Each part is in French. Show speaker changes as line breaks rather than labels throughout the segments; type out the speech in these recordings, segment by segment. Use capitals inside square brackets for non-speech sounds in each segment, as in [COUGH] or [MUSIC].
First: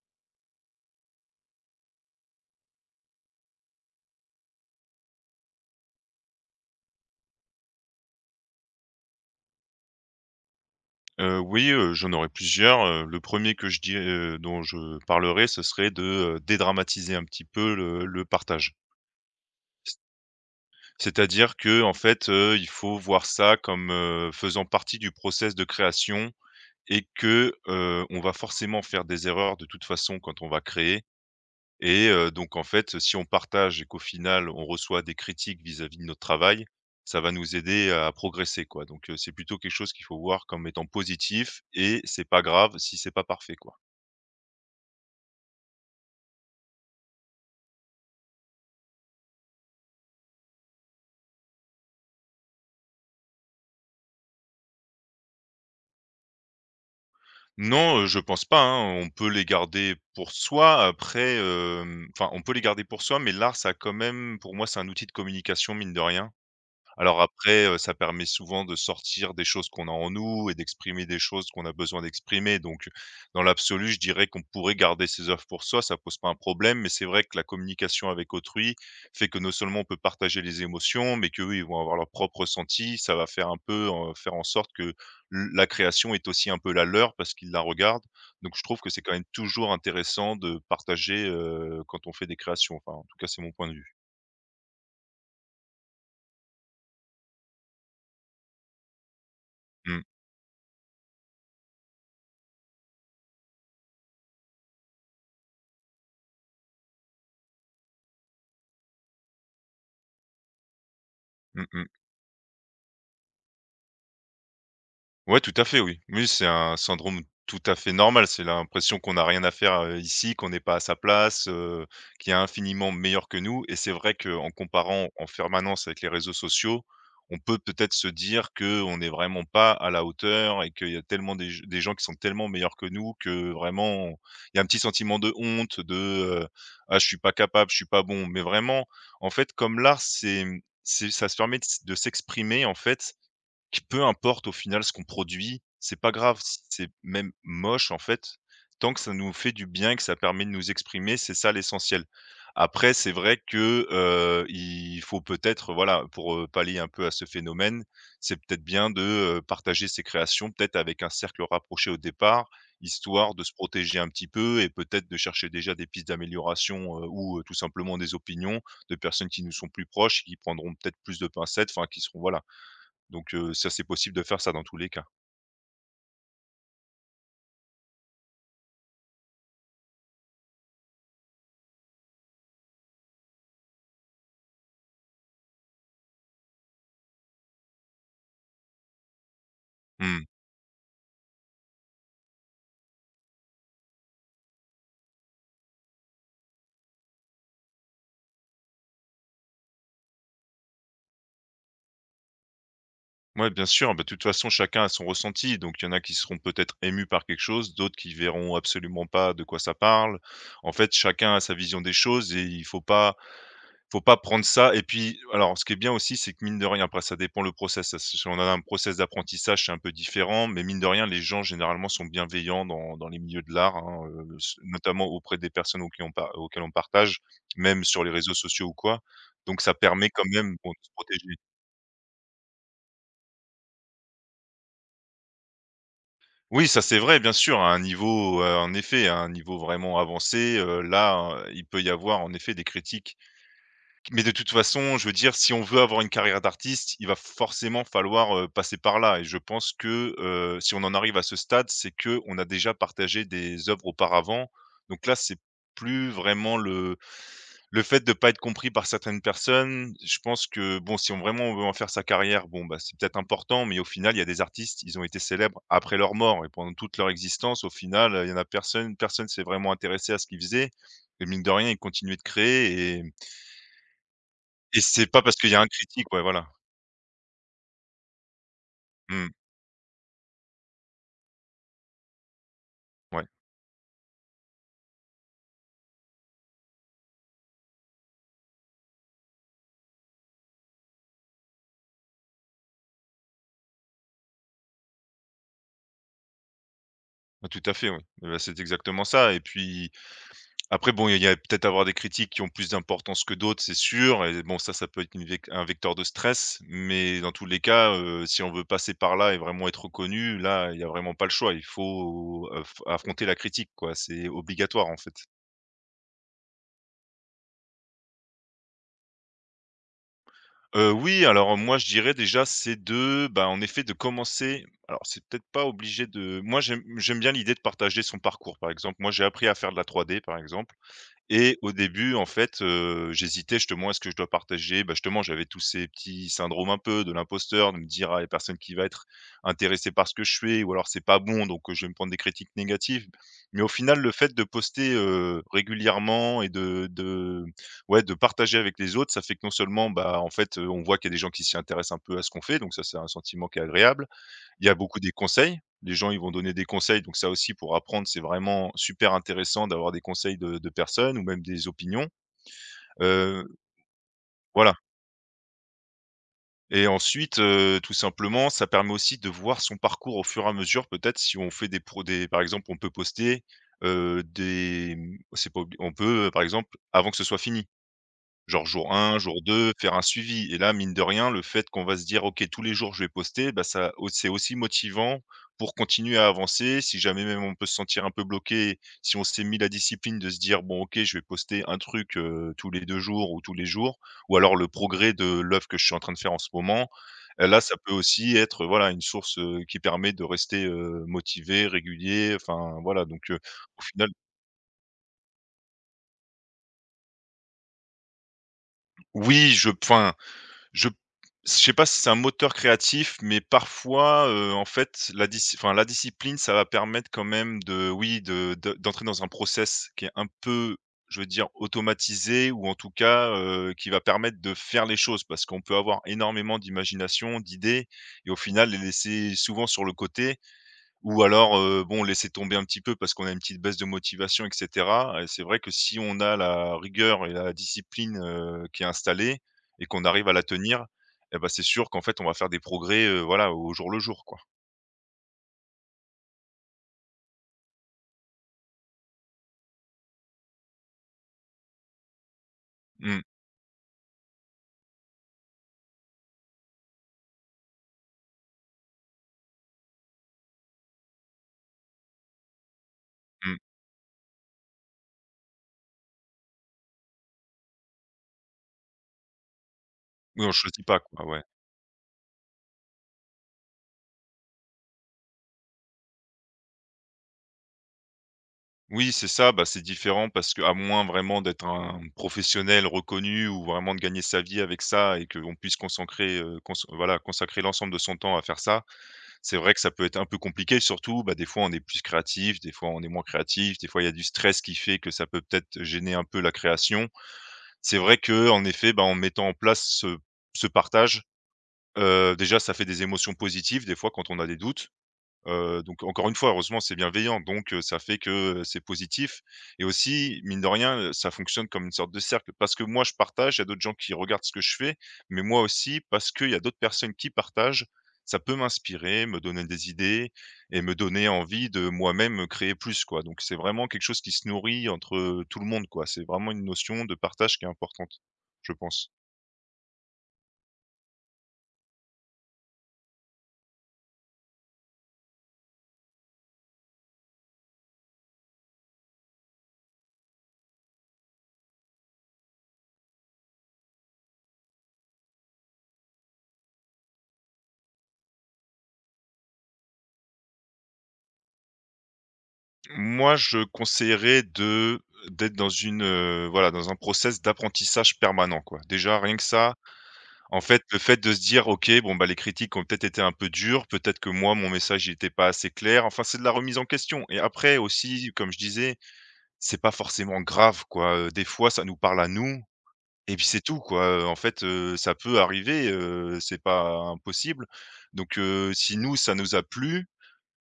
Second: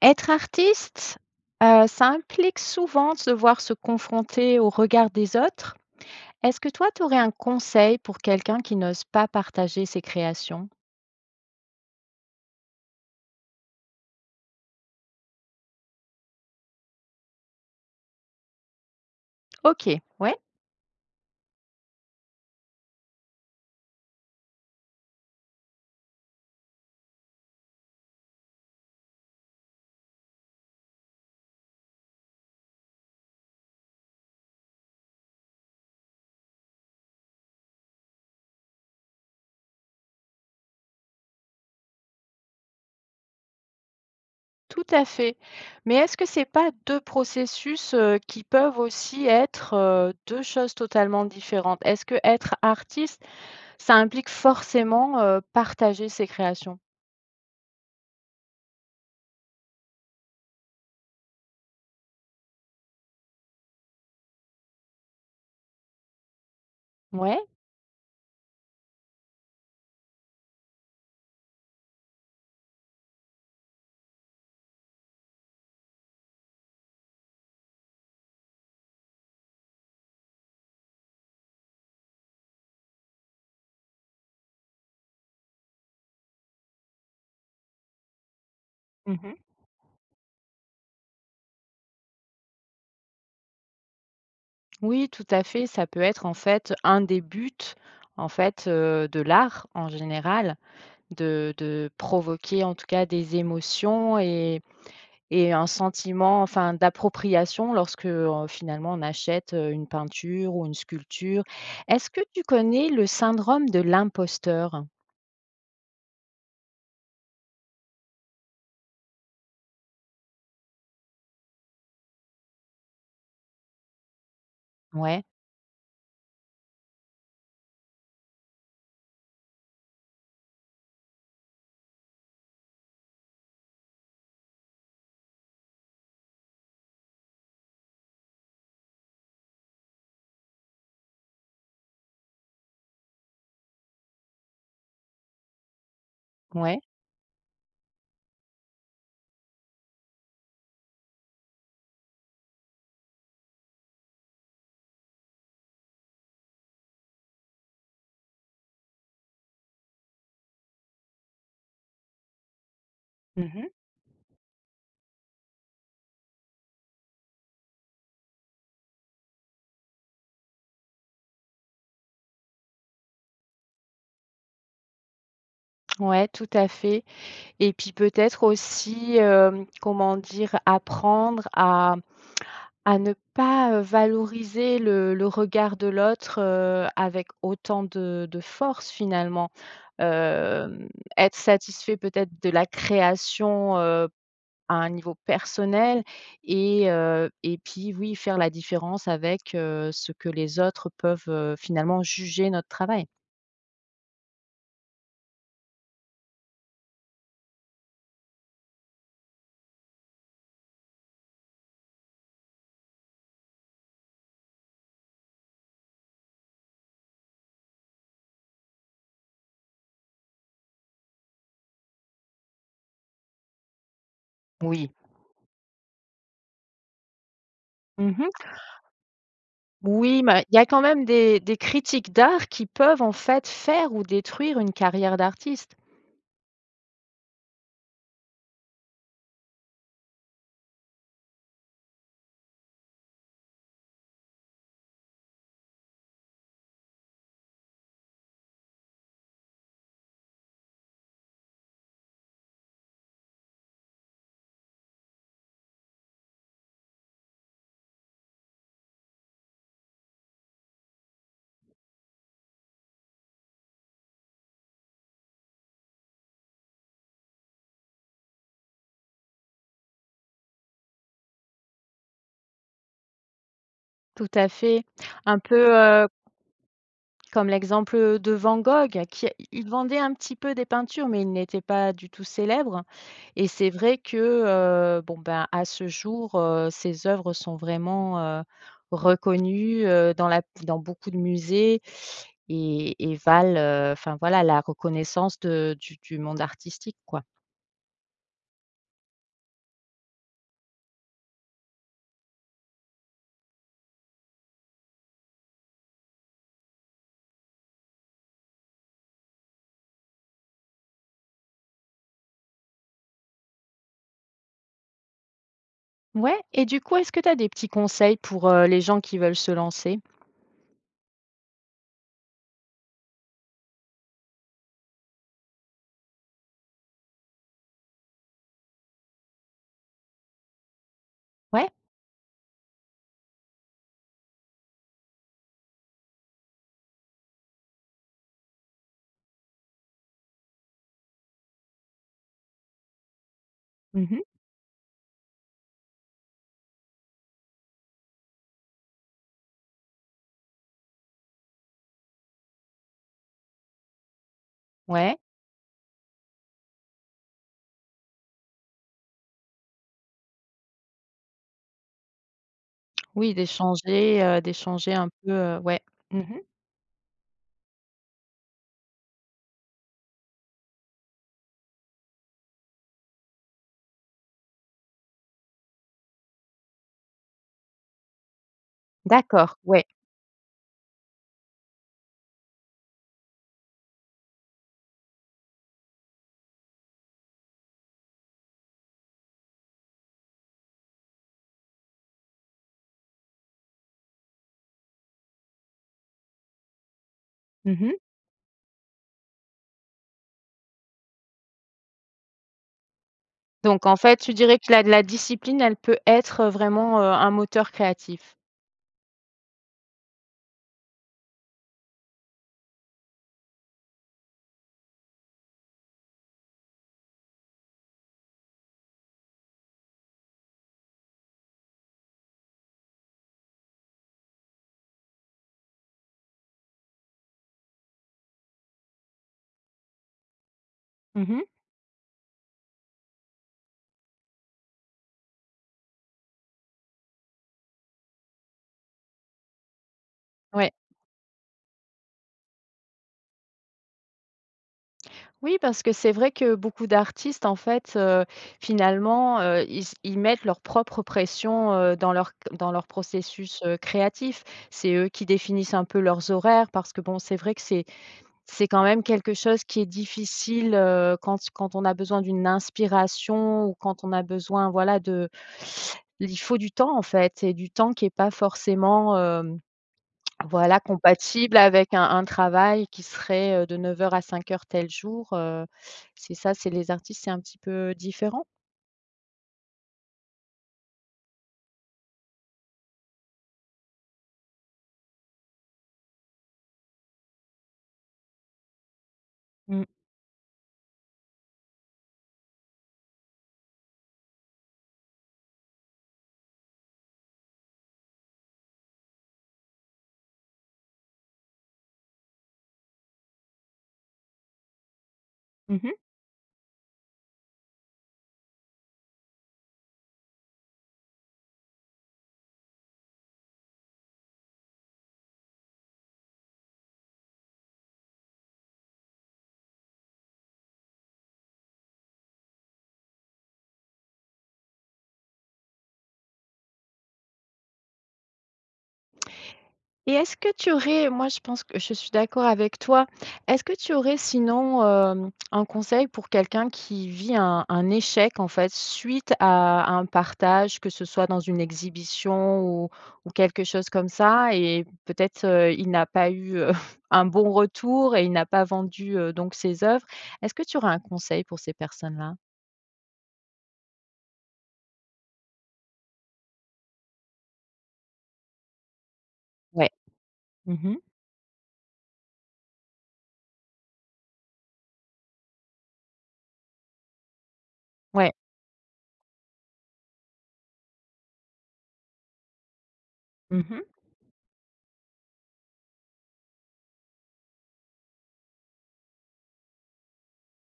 Être artiste, ça implique souvent de devoir se confronter au regard des autres. Est-ce que toi, tu aurais un conseil pour quelqu'un qui n'ose pas partager ses créations?
Oui, j'en aurais plusieurs, le premier que je dis, dont je parlerai, ce serait de, dédramatiser un petit peu le partage. C
OK, ouais,
c'est-à-dire que, en fait, il faut voir ça comme, faisant partie du process de création et que, on va forcément faire des erreurs de toute façon quand on va créer et donc en fait, si on partage et qu'au final on reçoit des critiques vis-à-vis de notre travail, ça va nous aider à progresser quoi. Donc c'est plutôt quelque chose qu'il faut voir comme étant positif et c'est pas grave si c'est pas parfait quoi.
tout à fait. Mais est-ce que c'est pas 2 processus, qui peuvent aussi être, 2 choses totalement différentes? Est-ce que être artiste, ça implique forcément, partager ses créations?
Non, je pense pas, hein, on peut les garder pour soi après, enfin on peut les garder pour soi, mais l'art ça a quand même pour moi c'est un outil de communication mine de rien. Alors
Ouais?
après, ça permet souvent de sortir des choses qu'on a en nous et d'exprimer des choses qu'on a besoin d'exprimer donc dans l'absolu, je dirais qu'on pourrait garder ses œuvres pour soi, ça pose pas un problème mais c'est vrai que la communication avec autrui fait que non seulement on peut partager les émotions mais qu'eux, ils vont avoir leur propre ressenti. Ça va faire un peu, faire en sorte que l la création est aussi un peu la leur parce qu'ils la regardent donc je trouve que c'est quand même
Mmh.
toujours intéressant de partager, quand on fait des créations, enfin en tout cas c'est mon point de vue.
Oui, tout à fait. Ça peut être en fait un des buts en fait de l'art en
Mmh.
général, de provoquer en tout cas des émotions et un sentiment enfin d'appropriation lorsque finalement on achète une peinture ou une sculpture.
Mmh mh.
Est-ce que tu connais le syndrome de l'imposteur?
Ouais, tout à fait, oui. Oui, c'est un syndrome tout à fait normal. C'est l'impression qu'on n'a rien à faire, ici, qu'on n'est pas à sa place, qu'il y a infiniment meilleur que nous et c'est vrai qu'en comparant
Ouais,
en permanence avec les réseaux sociaux, on peut peut-être se dire qu'on n'est vraiment pas à la hauteur et qu'il y a tellement des gens qui sont tellement meilleurs que nous que vraiment il y a un petit sentiment de honte, de, heu: «Ah je suis pas capable, je suis pas bon». Mais vraiment, en fait, comme l'art, c'est, mmh, c'est ça se permet de s'exprimer en fait Q peu importe au final ce qu'on produit, c'est pas grave si
ouais.
c'est même moche en fait, tant que ça nous fait du bien que ça permet de nous exprimer, c'est ça l'essentiel. Après c'est vrai que, il faut peut-être voilà pour, pallier un peu à ce phénomène, c'est peut-être bien de, partager ses créations peut-être avec un cercle rapproché au départ, histoire de se
Mhm.
protéger un petit peu et peut-être de chercher déjà des pistes d'amélioration, ou, tout simplement des opinions de personnes qui nous sont plus proches, qui prendront peut-être plus de pincettes, enfin qui seront voilà, donc ça, c'est possible de faire ça dans tous les cas.
Ouais, tout à fait. Et puis peut-être aussi, comment dire, apprendre à ne pas, valoriser le regard de l'autre, avec autant de force finalement.
Mmh.
Hem, être satisfait peut-être de la création, à un niveau personnel et puis oui, faire la différence avec, ce que les autres peuvent, finalement juger notre travail.
Ouais, bien sûr, bah, de toute façon, chacun a son ressenti, donc il y en a qui seront peut-être émus par quelque chose, d'autres qui verront absolument pas de quoi ça parle. En fait, chacun a sa vision des choses et il faut pas faut pas prendre ça et puis alors ce qui est bien aussi, c'est que mine de rien, après ça dépend le process, ça si on a un process d'apprentissage, c'est un peu différent, mais mine de rien, les gens généralement sont bienveillants dans les milieux de l'art, hein, s
Oui.
notamment auprès des personnes auxquelles on par auxquelles on partage, même sur les réseaux
Mmh.
sociaux ou quoi. Donc ça permet quand
Oui, mais
même,
il y a
bon, de
quand
se
même
protéger.
des critiques d'art qui peuvent en fait faire ou détruire une carrière d'artiste.
Oui, ça c'est vrai, bien sûr, à un niveau, en effet, à un niveau vraiment avancé, là, il peut y avoir en effet des critiques. Mais de toute façon, je veux dire, si on veut avoir une carrière d'artiste, il va forcément falloir, passer par là et je pense que, si on en arrive à ce stade, c'est que on a déjà partagé des œuvres auparavant. Donc là, c'est plus vraiment le fait de ne pas être compris par certaines personnes. Je pense que bon, si on vraiment on veut en faire sa carrière, bon, bah, c'est peut-être important, mais au final, il y a des artistes, ils ont été célèbres après leur mort et pendant toute leur existence. Au final, il y en a personne s'est vraiment intéressé à ce qu'ils faisaient et mine de rien, ils continuaient de créer
Tout à
et
fait.
c'est pas parce
Un
qu'il y a un
peu,
critique, ouais, voilà.
comme l'exemple, de Van Gogh qui
Mmh,
il vendait un petit peu des peintures, mais il n'était pas du tout célèbre
ouais,
et c'est vrai que, bon, ben, à ce jour, ses œuvres sont vraiment, reconnues, dans la dans beaucoup de musées et valent, enfin, voilà, la reconnaissance de du monde artistique, quoi.
bah, tout à fait, oui. Et bah, c'est exactement ça et puis après bon, il y a peut-être avoir des critiques qui ont plus d'importance que d'autres, c'est sûr et bon ça peut être une vec un vecteur de stress, mais dans tous les cas, si on veut passer par là et vraiment être reconnu, là, il y a vraiment pas le choix. Il faut, affronter la critique, quoi. C'est obligatoire, en fait.
Ouais et du coup, est-ce que tu as des petits conseils pour, les gens qui veulent se lancer?
Oui, alors moi je dirais déjà c'est de, bah, en effet de commencer alors c'est peut-être pas obligé de moi j'aime bien l'idée de partager son parcours, par exemple. Moi j'ai appris à faire de la 3D, par exemple et
Ouais.
au début, en fait, j'hésitais justement, est-ce que je dois partager? Bah, justement, j'avais tous ces petits syndromes un peu de l'imposteur, de me dire: «Ah, il y a personne qui va être intéressé par ce que je fais ou alors c'est pas bon, donc je vais me prendre des critiques négatives». Mais au final, le
Mmh.
fait de poster, régulièrement et de ouais, de partager avec les autres, ça fait que non seulement, bah, en fait, on voit qu'il y a des gens qui s'y intéressent un peu à ce qu'on fait, donc ça, c'est un sentiment qui est agréable. Il y a beaucoup des
Ouais.
conseils. Les gens, ils vont donner des conseils, donc ça aussi pour apprendre, c'est vraiment super intéressant d'avoir des conseils de personnes ou même des opinions.
Oui,
Heu,
d'échanger,
voilà
d'échanger un peu, ouais. Mmh.
et ensuite, tout simplement, ça permet aussi de voir son parcours au fur et à mesure peut-être si on fait des pro des par exemple, on peut poster, c'est pas obli on peut, par exemple, avant que ce soit fini. Genre jour un, jour
D'accord,
2,
ouais.
faire un suivi et là, mine de rien, le fait qu'on va se dire: «OK, tous les jours je vais poster», bah, ça au c'est aussi motivant pour continuer à avancer. Si jamais même on peut se sentir un peu bloqué, si on s'est mis la discipline de se dire: «Bon, OK, je vais poster un truc, tous les 2 jours ou tous les jours» ou alors le progrès de l'œuvre que je suis en train de faire en ce moment. Là, ça
Mmh mh.
peut aussi être, voilà, une source, qui permet de rester, motivé, régulier, enfin voilà donc au
Donc en
final
fait, tu dirais que la discipline, elle peut être, vraiment, un moteur créatif?
oui, je p enfin Je je sais pas si c'est un moteur créatif, mais parfois, en fait, la disci enfin, la discipline, ça va permettre quand même de oui, de d'entrer dans un process qui est un peu, je veux dire, automatisé ou en tout cas, qui va permettre de faire les choses. Parce qu'on peut avoir énormément d'imagination, d'idées et au final les laisser souvent sur le côté ou
Mmh mh.
alors, bon, laisser tomber un petit peu parce qu'on a une petite baisse de motivation et cetera et c'est vrai que si on a la rigueur et la discipline, qui est installée et qu'on arrive à la
Ouais.
tenir eh bah, c'est sûr qu'en fait, on va faire des progrès, voilà, au jour le jour, quoi.
Oui, parce que c'est vrai que beaucoup d'artistes, en fait, finalement, ils s ils mettent leur propre pression, dans leur c dans leur
Mmh,
processus, créatif. C'est eux qui définissent un peu leurs horaires parce que bon, c'est vrai que c'est quand même quelque chose qui est difficile, quand quand on a besoin d'une
mmh.
inspiration ou quand on a besoin, voilà, de il faut du temps, en fait et du temps qui est pas forcément, hem,
Oui, on
voilà,
choisit pas, quoi, ouais.
compatible avec un travail qui serait, de 9 heures à 5 heures tel jour, c'est ça, c'est les artistes, c'est un petit peu différent.
Oui, c'est ça, bah, c'est différent parce qu'à moins vraiment d'être un professionnel reconnu ou vraiment de gagner sa vie avec ça et qu'on puisse consacrer, cons voilà, consacrer l'ensemble de son temps à faire ça, c'est vrai que
Mmh.
ça peut être un peu compliqué, surtout, bah, des fois on est plus créatif, des fois on est moins créatif, des fois il y a du stress qui fait que ça peut peut-être gêner un peu la création. C'est vrai que en effet, bah, en mettant en place ce partage, déjà ça fait des émotions positives des fois quand on a des doutes. Donc encore une fois, heureusement, c'est bienveillant, donc ça fait que, c'est positif et aussi, mine de rien, ça fonctionne comme une sorte de cercle. Parce que moi, je partage, il y a d'autres gens qui regardent ce que je fais, mais moi aussi, parce qu'il y a d'autres personnes qui partagent, ça peut m'inspirer, me donner des idées et me donner envie de moi-même, créer plus, quoi. Donc c'est vraiment quelque chose qui se nourrit entre, tout le monde, quoi. C'est vraiment une notion de partage qui est importante, je pense.
Et est-ce que tu aurais moi je pense que je suis d'accord avec toi. Est-ce que tu aurais sinon, hem, un conseil pour quelqu'un qui vit un échec en fait suite à un partage, que ce soit dans une exhibition ou quelque chose comme ça et peut-être, il n'a pas eu, [LAUGHS] un bon retour et il n'a pas vendu, donc ses œuvres. Est-ce que tu aurais un conseil pour ces personnes-là?
Moi, je conseillerais de d'être dans une, voilà, dans un process d'apprentissage permanent, quoi. Déjà, rien que ça,
Ouais.
en fait,
Mmh.
le fait de se dire: «OK, bon, bah, les critiques ont peut-être été un peu dures, peut-être que moi, mon message, n'était pas assez clair». Enfin, c'est de la remise en question et après aussi,
Ouais.
comme je disais, c'est pas forcément grave, quoi, des fois, ça nous parle à nous et puis c'est
Mmh
tout,
mh.
quoi, en fait, ça peut arriver, c'est pas impossible donc si nous, ça nous a plu.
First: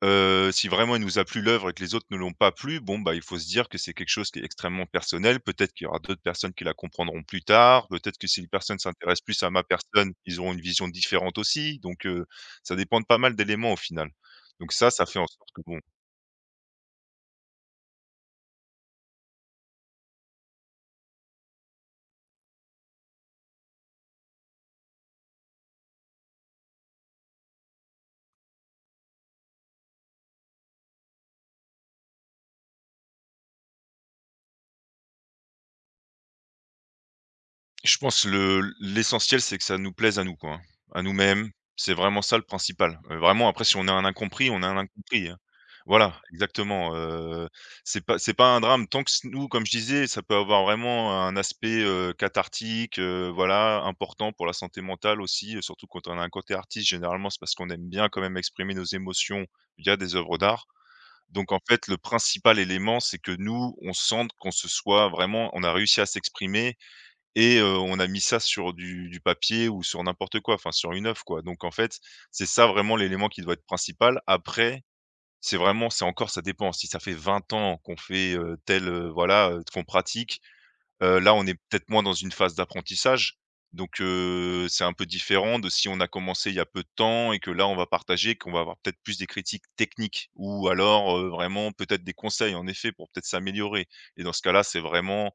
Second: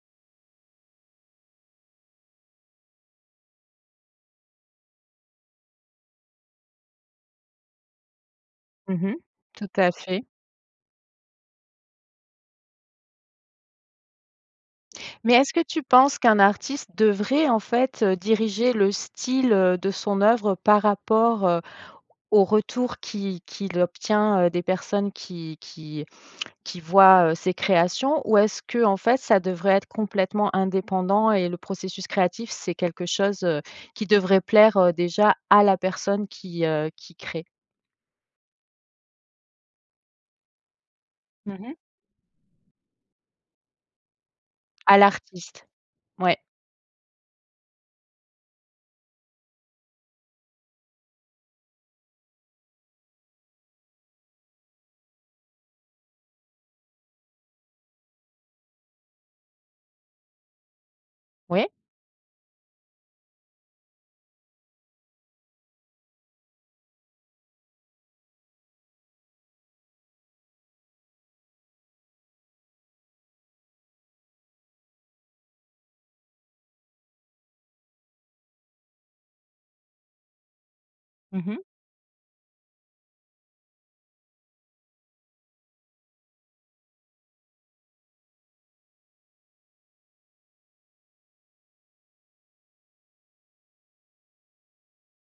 Si vraiment il nous a plu l'œuvre et que les autres ne l'ont pas plu, bon, bah, il faut se dire que c'est quelque chose qui est extrêmement personnel. Peut-être qu'il y aura d'autres personnes qui la comprendront plus tard. Peut-être que si les personnes
Mmh.
s'intéressent plus à ma
Tout à
personne,
fait.
ils auront une vision différente aussi. Donc, ça dépend de pas mal d'éléments au final. Donc ça fait en
Mais
sorte
est-ce que
que bon.
tu penses qu'un artiste devrait en fait, diriger le style, de son œuvre par rapport, au retour qui qu'il obtient, des personnes qui voient, ses créations? Ou est-ce que en fait ça devrait être complètement indépendant et le processus créatif, c'est quelque chose, qui devrait plaire, déjà à la personne qui crée?
Je pense le l'essentiel, c'est que ça nous plaise à nous, quoi, hein, à nous-mêmes.
Mmh.
C'est vraiment ça le principal. Vraiment après si on a un incompris, on a un
À
incompris, hein.
l'artiste?
Voilà,
Ouais.
exactement, c'est pas un drame tant que s nous, comme je disais, ça peut avoir vraiment un aspect, cathartique, voilà, important pour la santé mentale aussi, surtout quand on a un côté artiste, généralement, c'est parce qu'on aime bien quand même exprimer nos émotions via des œuvres d'art. Donc en
Ouais.
fait, le principal élément, c'est que nous, on sente qu'on se soit vraiment on a réussi à s'exprimer et on a mis ça sur du papier ou sur n'importe quoi, enfin sur une œuvre, quoi. Donc en fait, c'est ça vraiment l'élément qui doit être principal. Après, c'est vraiment c'est encore ça dépend. Si ça fait 20 ans qu'on fait, tel, voilà, qu'on pratique, là, on est
Mmh.
peut-être moins dans une phase d'apprentissage. Donc c'est un peu différent de si on a commencé il y a peu de temps et que là, on va partager, qu'on va avoir peut-être plus des critiques techniques ou alors, vraiment peut-être des conseils en effet pour peut-être s'améliorer et dans ce cas-là, c'est vraiment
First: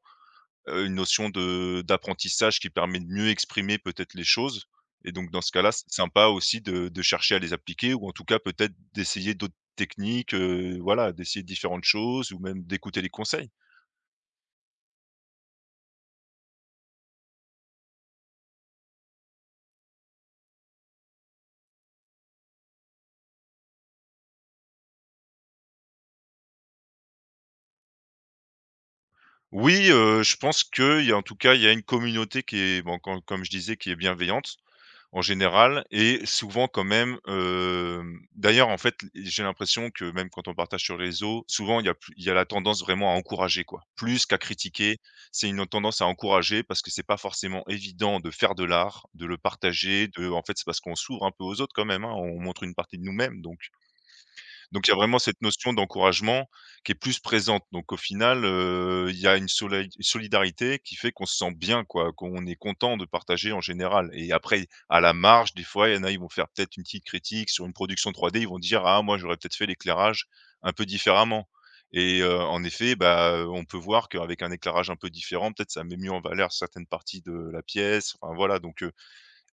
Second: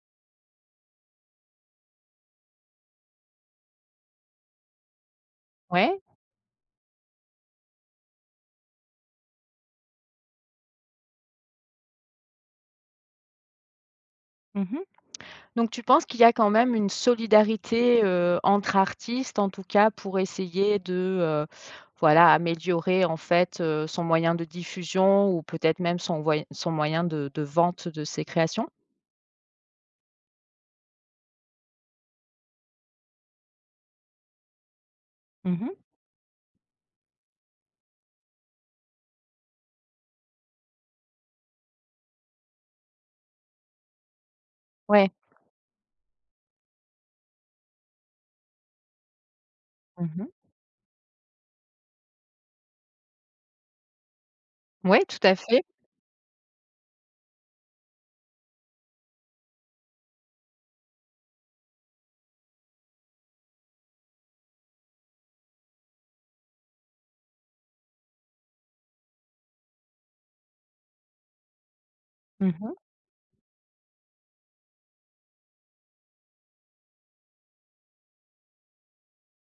une notion de d'apprentissage qui permet de mieux exprimer peut-être les choses et donc dans ce cas-là, c'est
Ouais.
sympa aussi de chercher à les appliquer ou en tout cas peut-être d'essayer d'autres techniques, voilà, d'essayer différentes choses ou même d'écouter les conseils.
Mmh. Donc tu penses qu'il y a quand même une solidarité, entre artistes, en tout cas, pour essayer de, voilà, améliorer, en fait, son moyen de diffusion ou peut-être même son voy son moyen de vente de ses créations?
Oui, je pense qu'il y a en tout cas, il y a une communauté qui est bon, comme je disais, qui est bienveillante en
Mmh.
général et souvent quand même, d'ailleurs, en fait, j'ai l'impression que même quand on partage sur les réseaux, souvent il y a la tendance vraiment à encourager, quoi, plus qu'à critiquer.
Ouais.
C'est une tendance à encourager parce que c'est pas forcément évident de faire de l'art, de le partager,
Mmh.
de en fait, c'est parce qu'on s'ouvre un peu aux autres quand même, hein, on montre une partie de nous-mêmes donc il y a
Ouais, tout
vraiment
à
cette
fait.
notion d'encouragement qui est plus présente. Donc au final, il y a une solai solidarité qui fait qu'on se sent bien quoi, qu'on est content de partager en général et après à la marge, des fois, il y en a, ils vont faire peut-être une petite critique sur une production 3D, ils vont dire: «Ah moi j'aurais peut-être fait l'éclairage un peu différemment» et en
Mmh.
effet, bah, on peut voir qu'avec un éclairage un peu différent, peut-être ça met mieux en valeur certaines parties de la pièce. Enfin voilà donc,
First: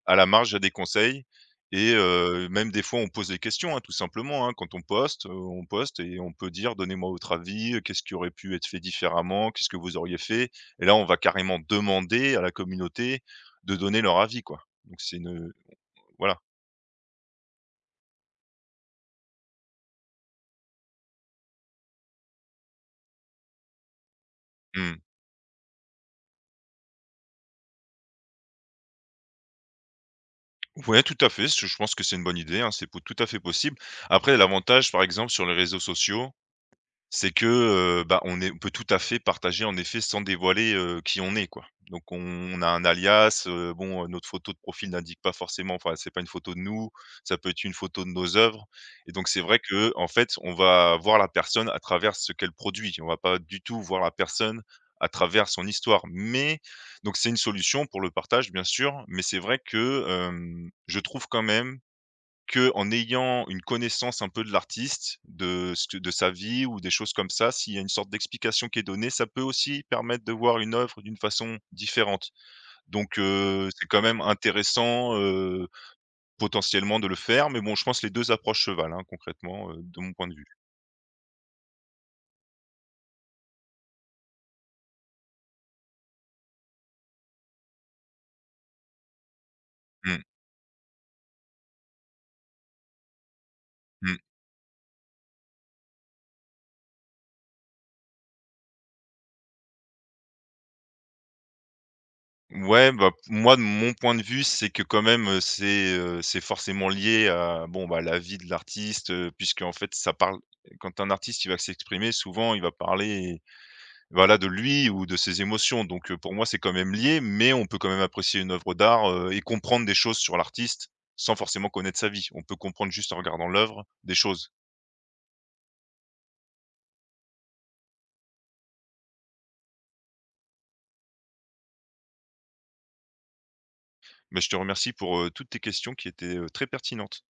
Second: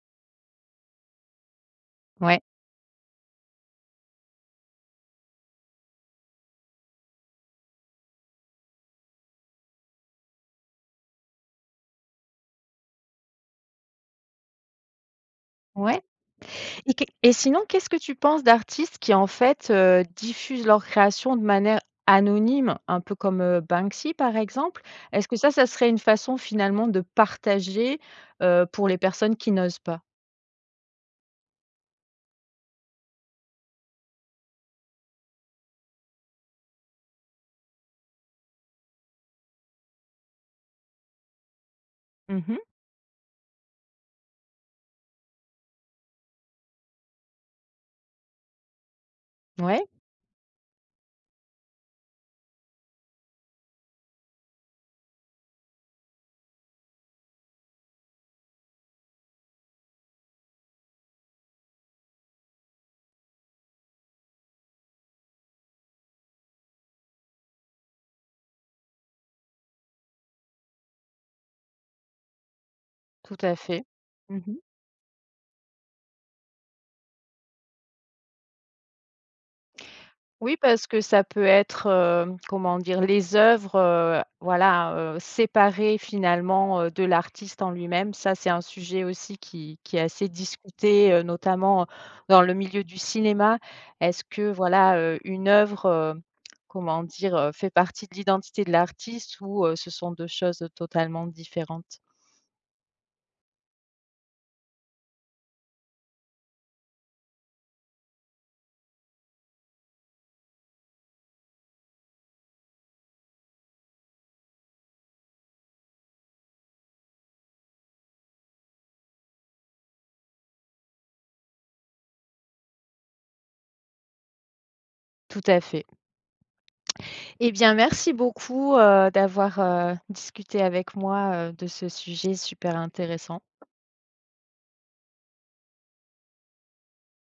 à la marge, il y a des conseils et
Ouais,
même des fois on pose des questions, hein, tout simplement, hein. Quand on poste et on peut dire: «Donnez-moi votre avis, qu'est-ce qui aurait pu être fait différemment? Qu'est-ce que vous auriez fait?» et là, on va carrément demander à la communauté de donner leur avis, quoi. Donc c'est une,
ouais.
voilà.
Et qu'est et sinon, qu'est-ce que tu penses d'artistes qui, en fait, diffusent leurs créations de manière anonyme, un peu comme, Banksy, par exemple?
Mmh.
Est-ce que ça serait une façon, finalement, de partager, pour les personnes qui n'osent pas?
Ouais, tout à fait, je pense que c'est une bonne idée, hein, c'est pou tout à fait possible. Après l'avantage, par exemple, sur les réseaux sociaux. C'est que, bah, on peut tout à fait partager en effet sans dévoiler, qui on est, quoi. Donc on
Mmh.
on a un alias, bon, notre photo de profil n'indique pas forcément enfin, c'est pas une photo de nous, ça peut être une photo de nos œuvres et donc c'est vrai
Ouais,
que en fait, on va voir la personne à travers ce qu'elle produit. On va pas du tout voir la personne à travers son histoire, mais donc c'est une solution pour le partage, bien sûr, mais c'est vrai que, je trouve quand même que en ayant une connaissance un peu de l'artiste, de ce que de sa vie ou des choses comme ça, s'il y a une sorte d'explication qui est donnée, ça peut aussi permettre de voir une œuvre d'une façon différente. Donc
tout à fait.
c'est quand même
Mmh.
intéressant, potentiellement de le faire, mais bon, je pense que les 2 approches se valent, hein, concrètement, de mon point de vue.
Oui, parce que ça peut être, comment dire? Les œuvres, voilà, séparées finalement, de l'artiste en lui-même. Ça, c'est un sujet aussi qui est
Mmh,
assez discuté, notamment dans le milieu du cinéma.
mmh.
Est-ce que voilà, une œuvre, comment dire? Fait partie de l'identité de l'artiste ou, ce sont 2 choses, totalement différentes?
Ouais, bah, moi, de mon point de vue, c'est que quand même, c'est forcément lié à, bon, bah, la vie de l'artiste, puisque en fait, ça parle quand un artiste, il va s'exprimer, souvent, il va parler. Voilà, de lui ou de ses émotions, donc pour moi, c'est quand même lié, mais on peut quand même apprécier une œuvre d'art, et comprendre des choses sur l'artiste sans forcément connaître sa vie. On peut comprendre juste en regardant l'œuvre des choses.
Tout à fait. Eh bien, merci beaucoup, d'avoir, discuté avec moi, de ce sujet super intéressant.
Mais je te remercie pour, toutes tes questions qui étaient, très pertinentes.